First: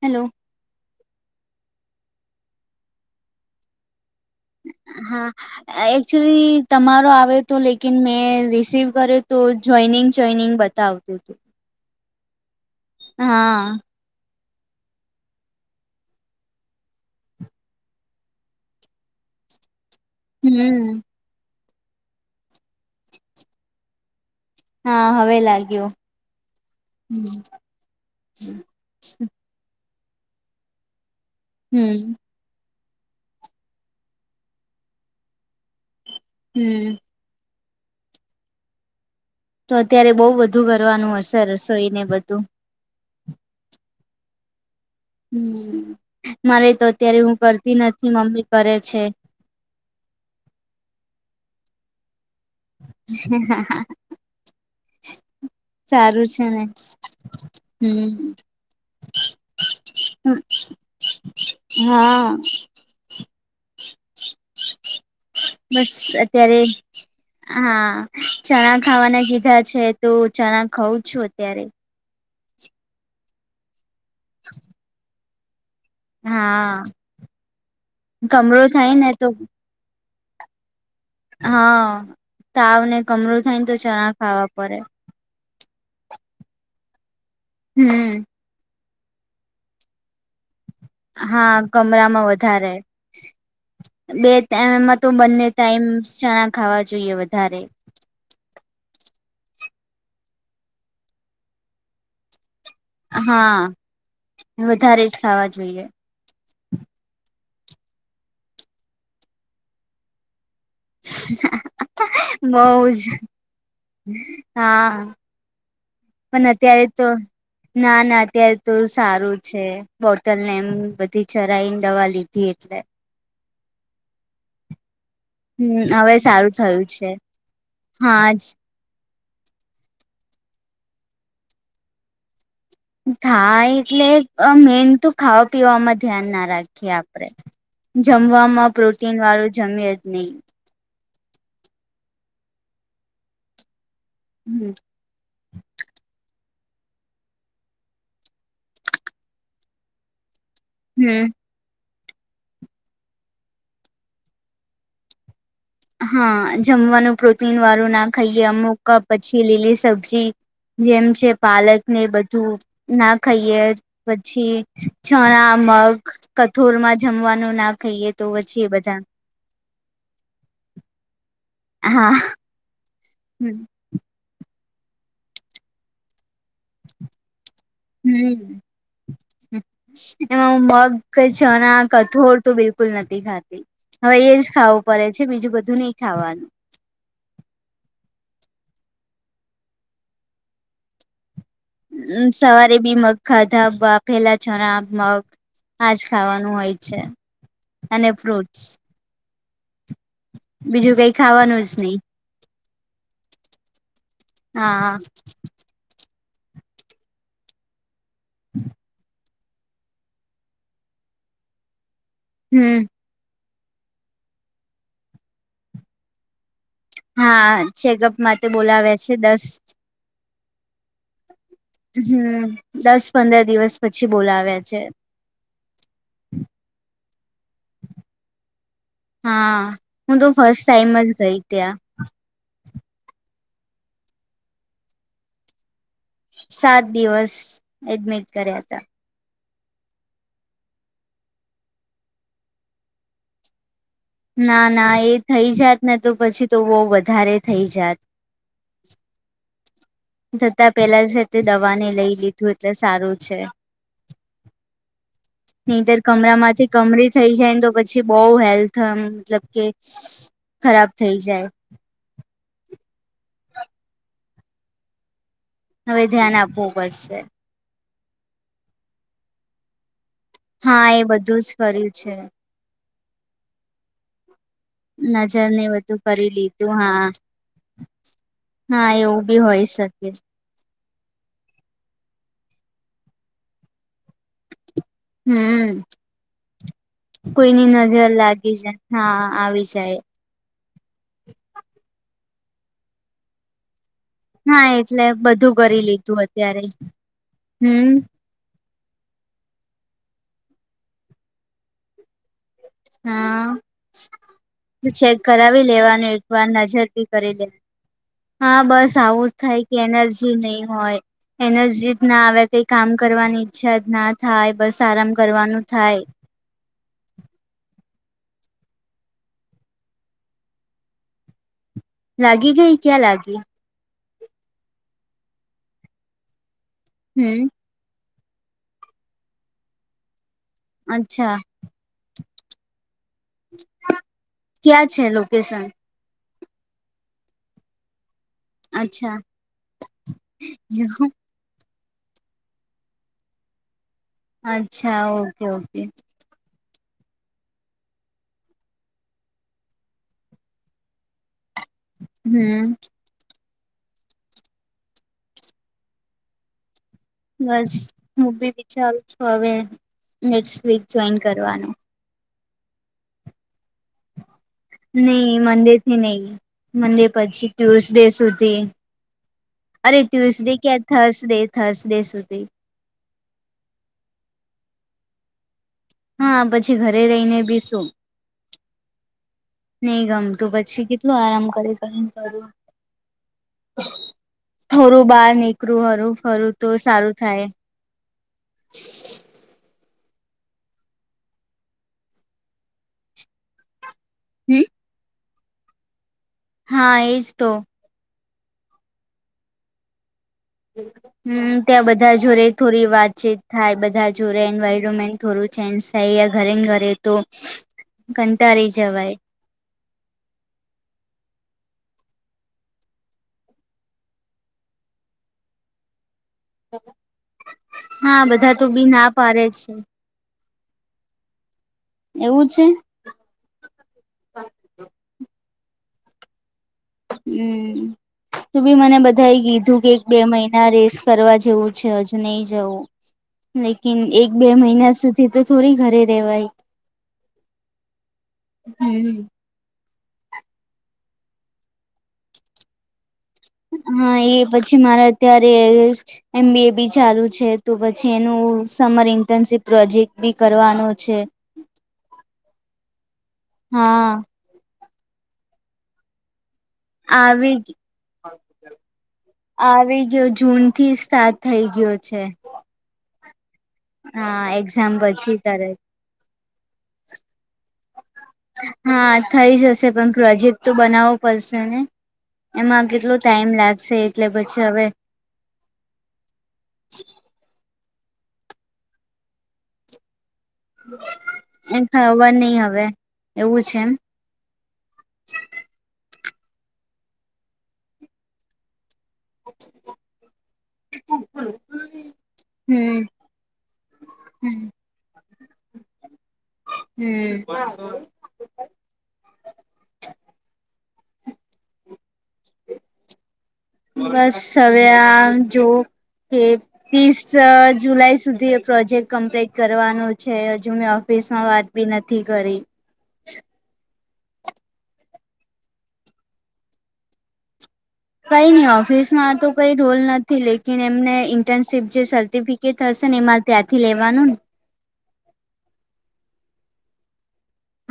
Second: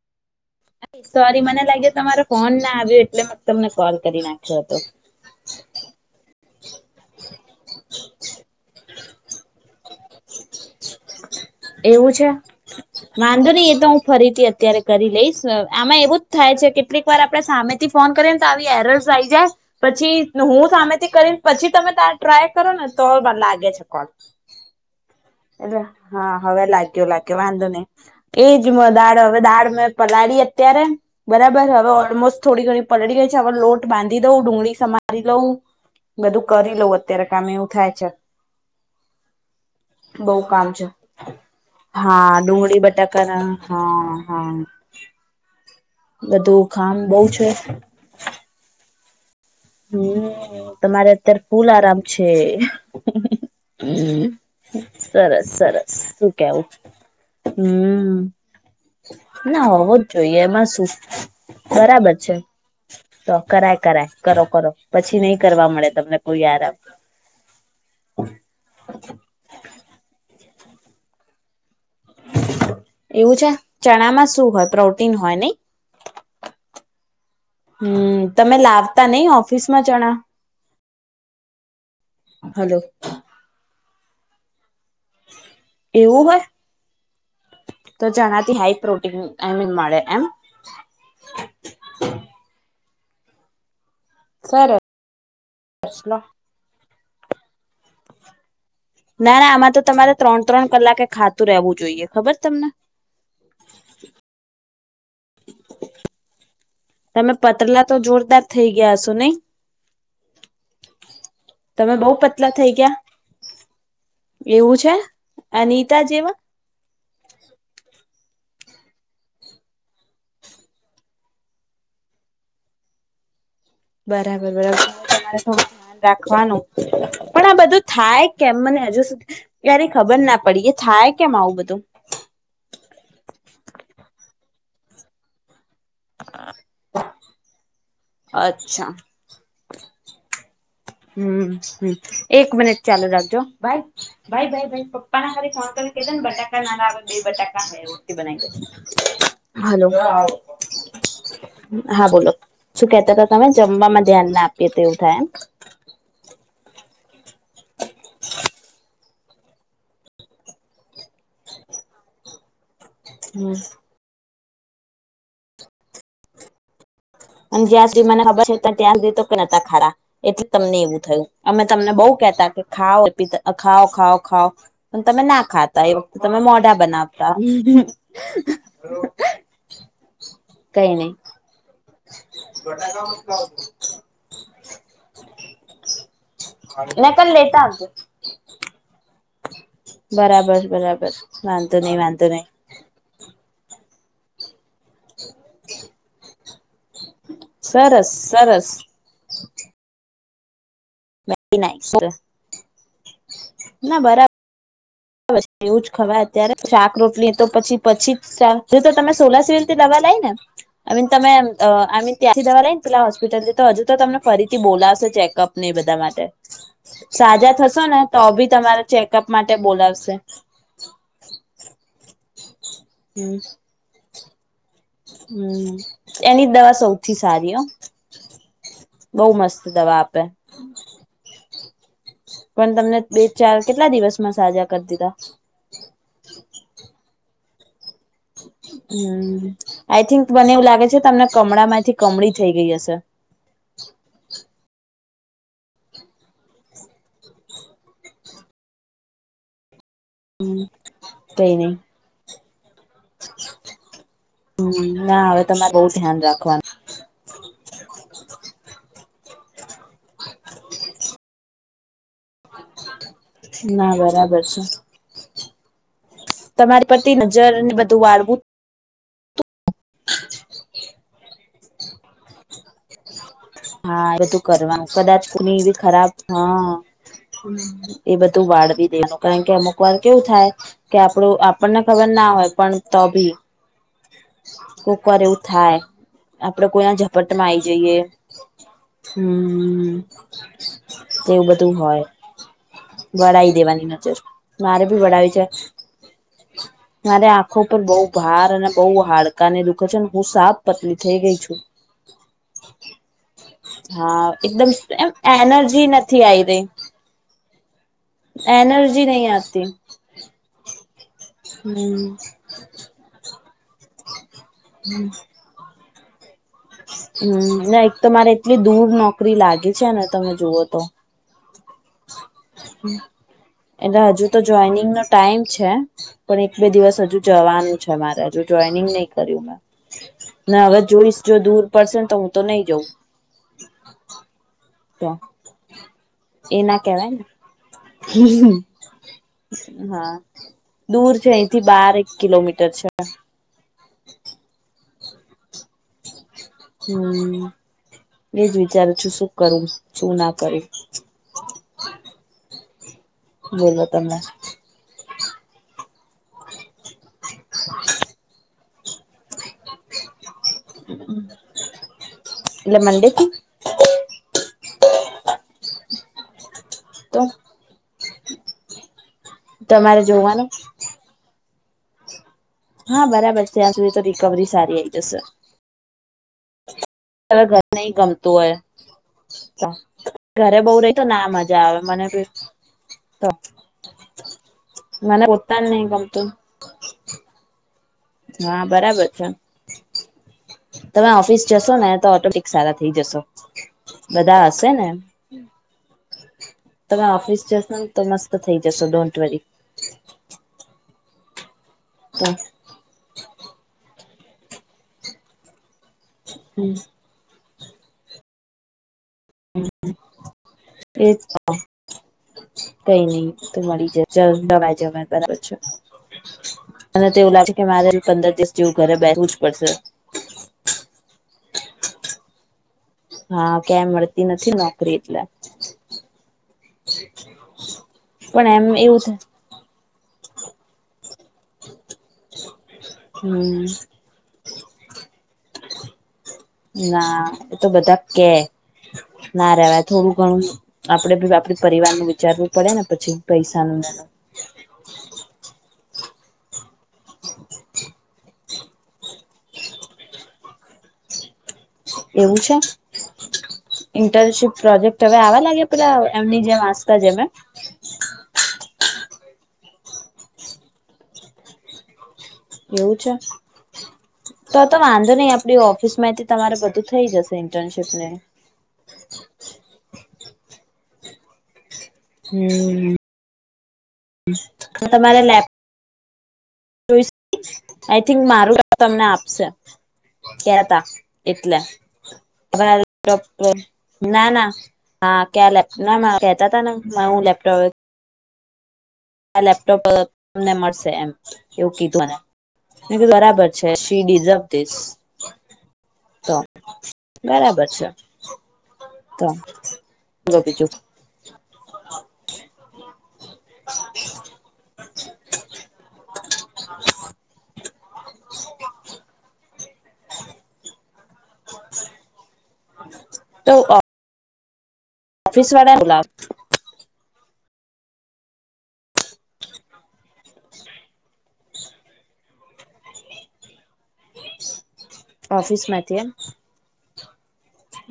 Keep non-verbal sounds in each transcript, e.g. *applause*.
Hello sorry મને લાગે તમારો ફોન ના આવ્યો એટલે મે તમને કોલ કરી નાખ્યો હતો હમ એકચુલી તમારો આવે તો લેકિન મેં રિસીવ કર્યો તો જોઈનિંગ ચઈનિંગ બ આવતી હતું એવું છે વાંધો નહી હા એ તો હું ફરીથી અત્યારે કરી લઈશ આમાં એવું જ થાય છે કેટલીક વાર આપડે સામે થી ફોન કરીએને તો આવી એર સાઈ જાય પછી હું હમ સામેથી કરી પછી તમે તાર ટ્રાય કરો ને તો લાગે છે કોલ હા હવેલા એટલે હા હવે લાગ્યો લાગ્યો વાંધો નહી એજ દાળ હવે દાળ મેં પલાળી અત્યારે બરાબર હવે હમ ઓલમોસ્ટ થોડી ઘણી પલળ ગઈ છે લોટ બાંધી દઉં ડુંગળી સમારી લઉં બધું કરી લઉ હમ અત્યારે કામમે એવું થાય છે તો અત્યારે બઉ બહ બધું કામ છે કરવાનું હશે રસોઈ ને હા બધું ડુંગળી બટાકા હા હા હમ બધું મારે તો કામ બઉ અત્યારે હું છે કરતી નથી મમ્મી કરે છે હમ તમારે અત્યારે ફૂલ આરામ છે હમ સરસ સરસ સારું શું છે ને કેવું હમ ના હોવો જ જોઈએ એમાં શું બરાબર છે હા તો કરાય કરાય કરો કરો પછી નહી કરવા મળે બસ તમને કોઈ અત્યારે આરામ હા ચણા ખાવાના કીધા છે તોું ચણા ખાઉં છું અત્યારે એવું છે? ચણામાં શું હોય, પ્રોટીન હોય નહીં? હા હમ્મ. તમે કમરો થાય ને લાવતા તો નઈ ઓફિસમાં ચણા? હા, હલો તાવ ને કમરું થાય ને તો ચણા ખાવા પડે. એવું હોય? તો હમ ચણા થી હાઈ પ્રોટીન એમીન મળે એમ? હા, કમરામાં વધારે બે સરસ ટેમમાં તો બંને ટાઈમ લો સણા ખાવા જોઈએ વધારે. ના, ના આમાં તો તમારે ત્રણ-ત્રણ કલાકે ખાતું રહેવું જોઈએ. ખબર છ તમને? હા. વધારે જ ખાવા જોઈએ. તમે પતલા તો જોરદાર થઇ ગયા હશો નહીં? તમે બહુ પતલા બઉ થઈ ગયા જ. એવું છે હા. અનિતા જેવા પણ અત્યારે તો ના, ના અત્યારે તો સારું છે. બોટલ ને એમ બધી ચરાઈન દવા લીધી એટલે. બરાબર *unintelligible* *unintelligible* ધ્યાન હમ હવે સારું રાખવાનું, થયું છે પણ આ બધું થાય હા જ કેમ મને હજુ સુધી ક્યારેય ખબર ના પડી, એ થાય કેમ આવું બધું? થાય એટલે મેનતું ખાવા પીવામાં ધ્યાન ના રાખીએ આપડે. જમવામાં અચ્છા પ્રોટીન વાળું જમે જ નહીં. હમ્મ-હમ્મ, એક મિનિટ ચાલુ રાખજો હો, હમ બાય-બાય-બાય. *inaudible* હલો. હમ હા બોલો. શું કેતા તા તમે? જમવામાં ધ્યાન ના આપીએ તો એવું થાય એમ? હા. જમવાનું પ્રોટીન વાળું ના ખઈએ અમુક પછી લીલી સબ્જી જેમ છે પાલક ને એ બધું ના એમ ખઈએ, હમ પછી ચણા, મગ કઠોળ માં જમવાનું અને ના જ્યાં સુધી ખઈએ મને તો ખબર છે પછી બધા *unintelligible* ખારા એટલે તમને એવું થયું, અમે તમને બઉ હા કેતા કે ખાઓ હમ *unintelligible* ખાવ-ખાાવ-ખાવ, પણ તમે ના ખાતા *inaudible* તમે મોઢા બનાવતા હમ્મ, એમાં હું કઈ નઈ મગ *unintelligible* ચણા કઠોળ તો બિલકુલ નથી ખાતી. હવે એ જ ખાવું પડે છે, બીજું બધું નહીં ખાવાનું. *unintelligible* લેતા આવજો. બરાબર-બરાબર. સવારે બી મગ ખાધા, બાફેલા ચણા, મગ, આ જ ખાવાન હોય છે. અને ફ્રૂટ્સ સરસ-સરસ. બીજું કંઈક *inaudible* ના બરા હા. એવું જ ખવાય અત્યારે, શાક રોટલી તો એ પછી-પછી જ શાક, જો તો તમે *unintelligible* સિવિલથી દવા લાઈ ને? આઈ મીન તમે અહ આઈ મીન ત્યાંથી દવા હમ લાઈન પેલા હોસ્પિટલે તો હજુ તો તમને ફરીથી બોલાવશે ચેકઅપ ને એ બધા માટે. સાજા હા થશો ને ચેકઅપ તો માટે બી તમારા બોલાવે છે ચેકઅપ દસ માટે બોલાવશે. હમ્મ. દસ પંદર દિવસ પછી બોલાવ્યા છે. હમ્મ. એની દવા સૌથી સારી હો. બહુ મસ્ત હા. દવા હું આપે તો ફર્સ્ટ ટાઈમ જ ગઈ ત્યાં. પણ તમને બે ચાર, કેટલા દિવસમાં સાજા કર દીધા? સાત દિવસ, એડમિટ કર્યા તા. હમ્મ. આઈ થિંક મને એવું લાગે છે તમને કમળામાંથી કમળી થઈ ગઈ હશે. ના ના એ થઈ જાત ને તો પછી તો બહું વધારે થઈ જાત. હમ જતા પેલા છે તે કઈ નહી દવાને લઈ લીધી. એટલે સારું છે, હમ ના હવે તમારે બહુ નીંદર ધ્યાન કમરા માંથી રાખવાનું કમરી થઈ જાય ને તો પછી બહઉ હેલ્થ મતલબ કે ખરાબ થઇ જાય. ના બરાબર છે. હવે ધ્યાન આપ તમારી પ્ર નજર ને બધું વાળવું. હા એ બધુંજ કર્યું છે. હા એ બધું કરવાનું કદાચ નજર કોની એ ને બી બધું ખરાબ કરી હા. લીધું એ બધું વાળવી હા દેનું એવું બી કારણ કે હોય અમુક વાર શકે કેવું થાય. કે આપડું આપણને ખબર ના હોય પણ તોભી. કુકર એવું હમ થાય, આપડે કોઈના ઝપટમાં આવી કોઈની જઈએ. નજર લાગી જાય હા આવી હમ. જાય એવું બધું હોય, વળઈ દેવાની નજર. હા મારેભી એટલે વડાવી છે, બધું કરી લીધું અત્યારે મારે આંખો ઉપર હમ બહુ ભાર અને બહુ હાડકા ને દુઃખે છે ને હું સાફ પતલી થઈ ગઈ છું. હા, હા એકદમ એમ ચેક કરાવી એનર્જી લેવાનું નથી એક આઈ વાર રહી નજરથી કરી લેવા. હા બસ એનર્જી નહી આવું જ થાય આવતી કે એના નહી હોય, એનર્જીત હમ ના આવે કઈ કામ કરવાની ઈચ્છા ના થાય. બસ આરામ કરવાનું થાય. હમ ના એક તો મારે એટલી દૂર નોકરી લાગી છે ને તમે જુવઓ તો. લાગી ગઈ ક્યાં લાગી? એટલે હજુ તો જોઈનિંગ નો ટાઈમ છે, પણ એક બે દિવસ હજુ હમ જવાનું. મારે જોઈનંગ નહી કર્યું મે, હવે જોઈ અચ્છા દૂર પડશેને તો હું તો નહી જઉં. ક્યાં છે તો લોકેશન? એ ના કેહવાય. અચ્છા હા, એવું? દૂર છે અહીંથી બાર એક કિલોમીટર છે. અચ્છા ઓકે ઓકે. હમ. એજ વિચારું છું શું કરું શું ના કર્યું. હમ. બોલો તમે. બસ હું બી વિચારું છું હવે નેક્સ્ટ વીક જોઈન કરવાનું. એલે મનડેથી. નહી મનડેથી નહી, મનડે તો પછી ટ્યુઝડે સુધી. અરે તમારે જોવાનું ટ્યુસડે ક્યા થર્સડે થર્સડે સુધી. હા બરાબર છે ત્યાં સુધી તો રિકવરી સારી આવીઈ જશે. હા પછી ઘરે રહીને હવે ઘર બીશું. નહી ગમતું હોય તો નહી ગમતું ઘરે બઉ પછી રહી તો કેટલું ના આરામ મજા કરેક આવે મને કરું. તો થોડું મને બહાર પોતાને નીકળું નહી હરું ગમતું ફરું તો સારું થાય. હા બરાબર છે. તમે ઓફિસ જશો ને તો ઓટોપિક સારા થઇ જશો, બધા હશે ને. હા તમે એજ ઓફિસ તો જશોને તો મસ્ત થઈ જશો ડોન્ટવરી. હમ ત્યાં બધા તો જોડે થોડી વાતચીત થાય બધા જોડે એન્વાયરમેન્ટ. થોડું ચેન્જ થાય ઘરે ઘરે તો, ઘંટા રહી જવાય. હ એજ. કઈ નઈ તો મળી જ નવાઈ જવાય બરાબર છે. અને તોવું લાગે કે મારે હા પંદર દિવસ બધા તો જેવું બી ઘરે ના બેઠવું જ પાડે પડશે. છે એવું છે? હા ક્યાંય મળતી નથી નોકરી એટલે હમ્મ પણ તું એમ બી મને એવું બધા થાય કીધું કે બે મહિના રેસ કરવા જેવું છે હજુ નહી જવું હમ લેકિન એક બે મહિના સુધી તો થોડી ઘરે રેવાય. ના એતો બધા કે. હમ ના રહેવાય થોડું ઘણું આપડે આપે પરિવાર ન વિચારવું પડે ને પછી. પૈસાનું હા એ પછી મારે અત્યારે એમ બી એ બી ચાલુ છે તો પછી એનું સમર ઇન્ટર્નશીપ પ્રોજેક્ટ બી કરવાનો છે. એવું છે હા ઇન્ટર્નશિપ પ્રોજેક્ટ હવે આવા લાગે પેલા એમની જેમ આસ આવી આવી ગયો જૂન થી સ્ટાર્ટ થઈ ગયો છે. એવું છે. હા તો તો એક્ઝામ વાંધો નહી પછી આપડી તરત ઓફિસ માંથી તમારે બધું થઇ જશે ઇન્ટર્નશીપ ને. હા થઈ જશે પણ પ્રોજેક્ટ તો બનાવવો પડશે ને. એમાં હમ કેટલો ટાઈમ લાગશે. એટલે પછી હવે તમારે લેપ જોઈ આઈ થિંક મારું તમને આપશે. કેતા એટલે એ ખબર નહી હ હવે એવું છે એમ ના ના. હા ક્યા લેપો ના કતા હતા ને હું લેપટોપ આ લેપટોપ તમને મળશે એમ એવું કીધુંને. એ તો હમ બરાબર છે શી ડીઝવ હમ થીસ. તો હમ બરાબર છે. ત બ બીજું બસ હવે આ જો કે ત્રીસ જુલાઈ સુધી એ પ્રોજેક્ટ કમ્પ્લીટ કરવાનો છે હજુ મે ઓફિસ વાત બી નથી કરી. તો અ ઓફિસ વાળા બોલાવ કઈ નહી ઓફિસ માં તો કઈ રોલ નથી લેકીન એમને ઇન્ટર્નશીપ જે સર્ટિફિ કેટ થશે ને એ મારે ત્યાંથી લેવાનુંન ઓફિસમાંથી એમ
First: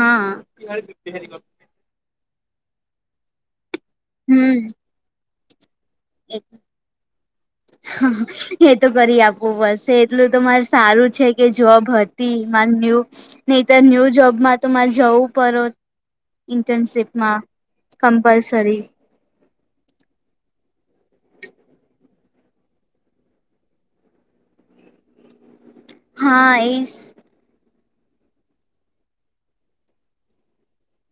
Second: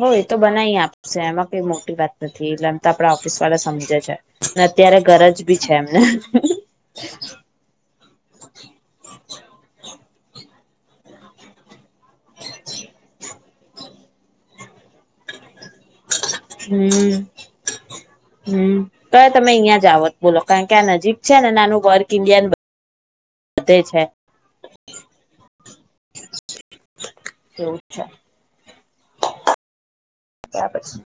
હો એ હા તો બનાઈ આપશે એમાં કઈ મોટી વાત નથી એટલેમ તો આપડા ઓફિસ વાળા સમજે છે હમ અત્યારે ઘરજ બી છે એમને. હા એ તો કરી આપું બસે એટલું તો મારે સારું છે કે જોબ હત તી મારે ન્યૂ નહીતર ન્યૂ જોબમાં તો મારે જવું પડત હમ ઇન્ટરનશિપમાં કંપલસરી તય તમે અહીં જાવ જ બોલો કારણ કે આ નજીક છે ને નાનું વર્ક ઇન્ડિયન વધ છે. હા એજ એવું છે. તા પછી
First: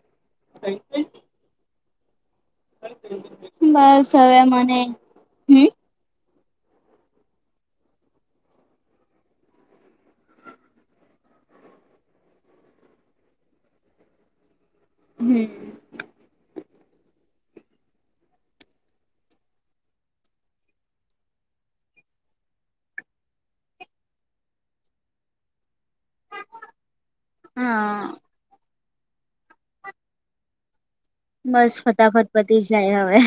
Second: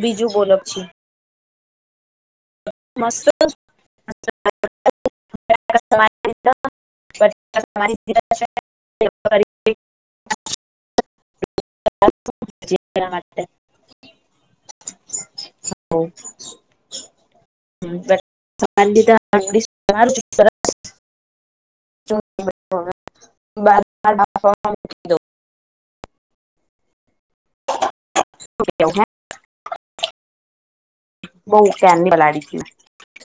બીજું બોલક છે. મ *inaudible* બસ હવે મને હમ. *inaudible* હ *inaudible* હમ્મ હો હ આપ *inaudible* *inaudible* હા હ *inaudible* બહુ બસ ક્યારની ફટાફત પલાળી પતી જ જાય હવે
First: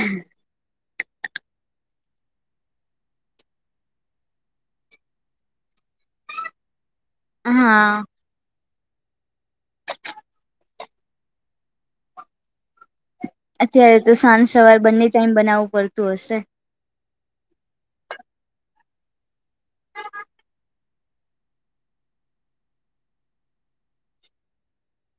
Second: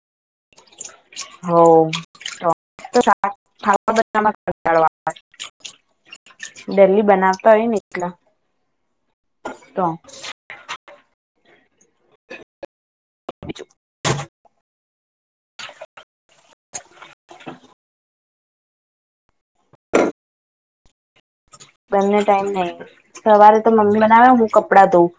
હા બમાં *inaudible* દલી બનાવતા હોય હા લા તો *inaudible* અત્યારે તો સાંજ સવાર બંને ટાઈમ બનાવવું પડતું હશે *inaudible* બંને ટાઈમ નહી સવારે તો મમ્મી બનાવે હું કપડાં ધઉં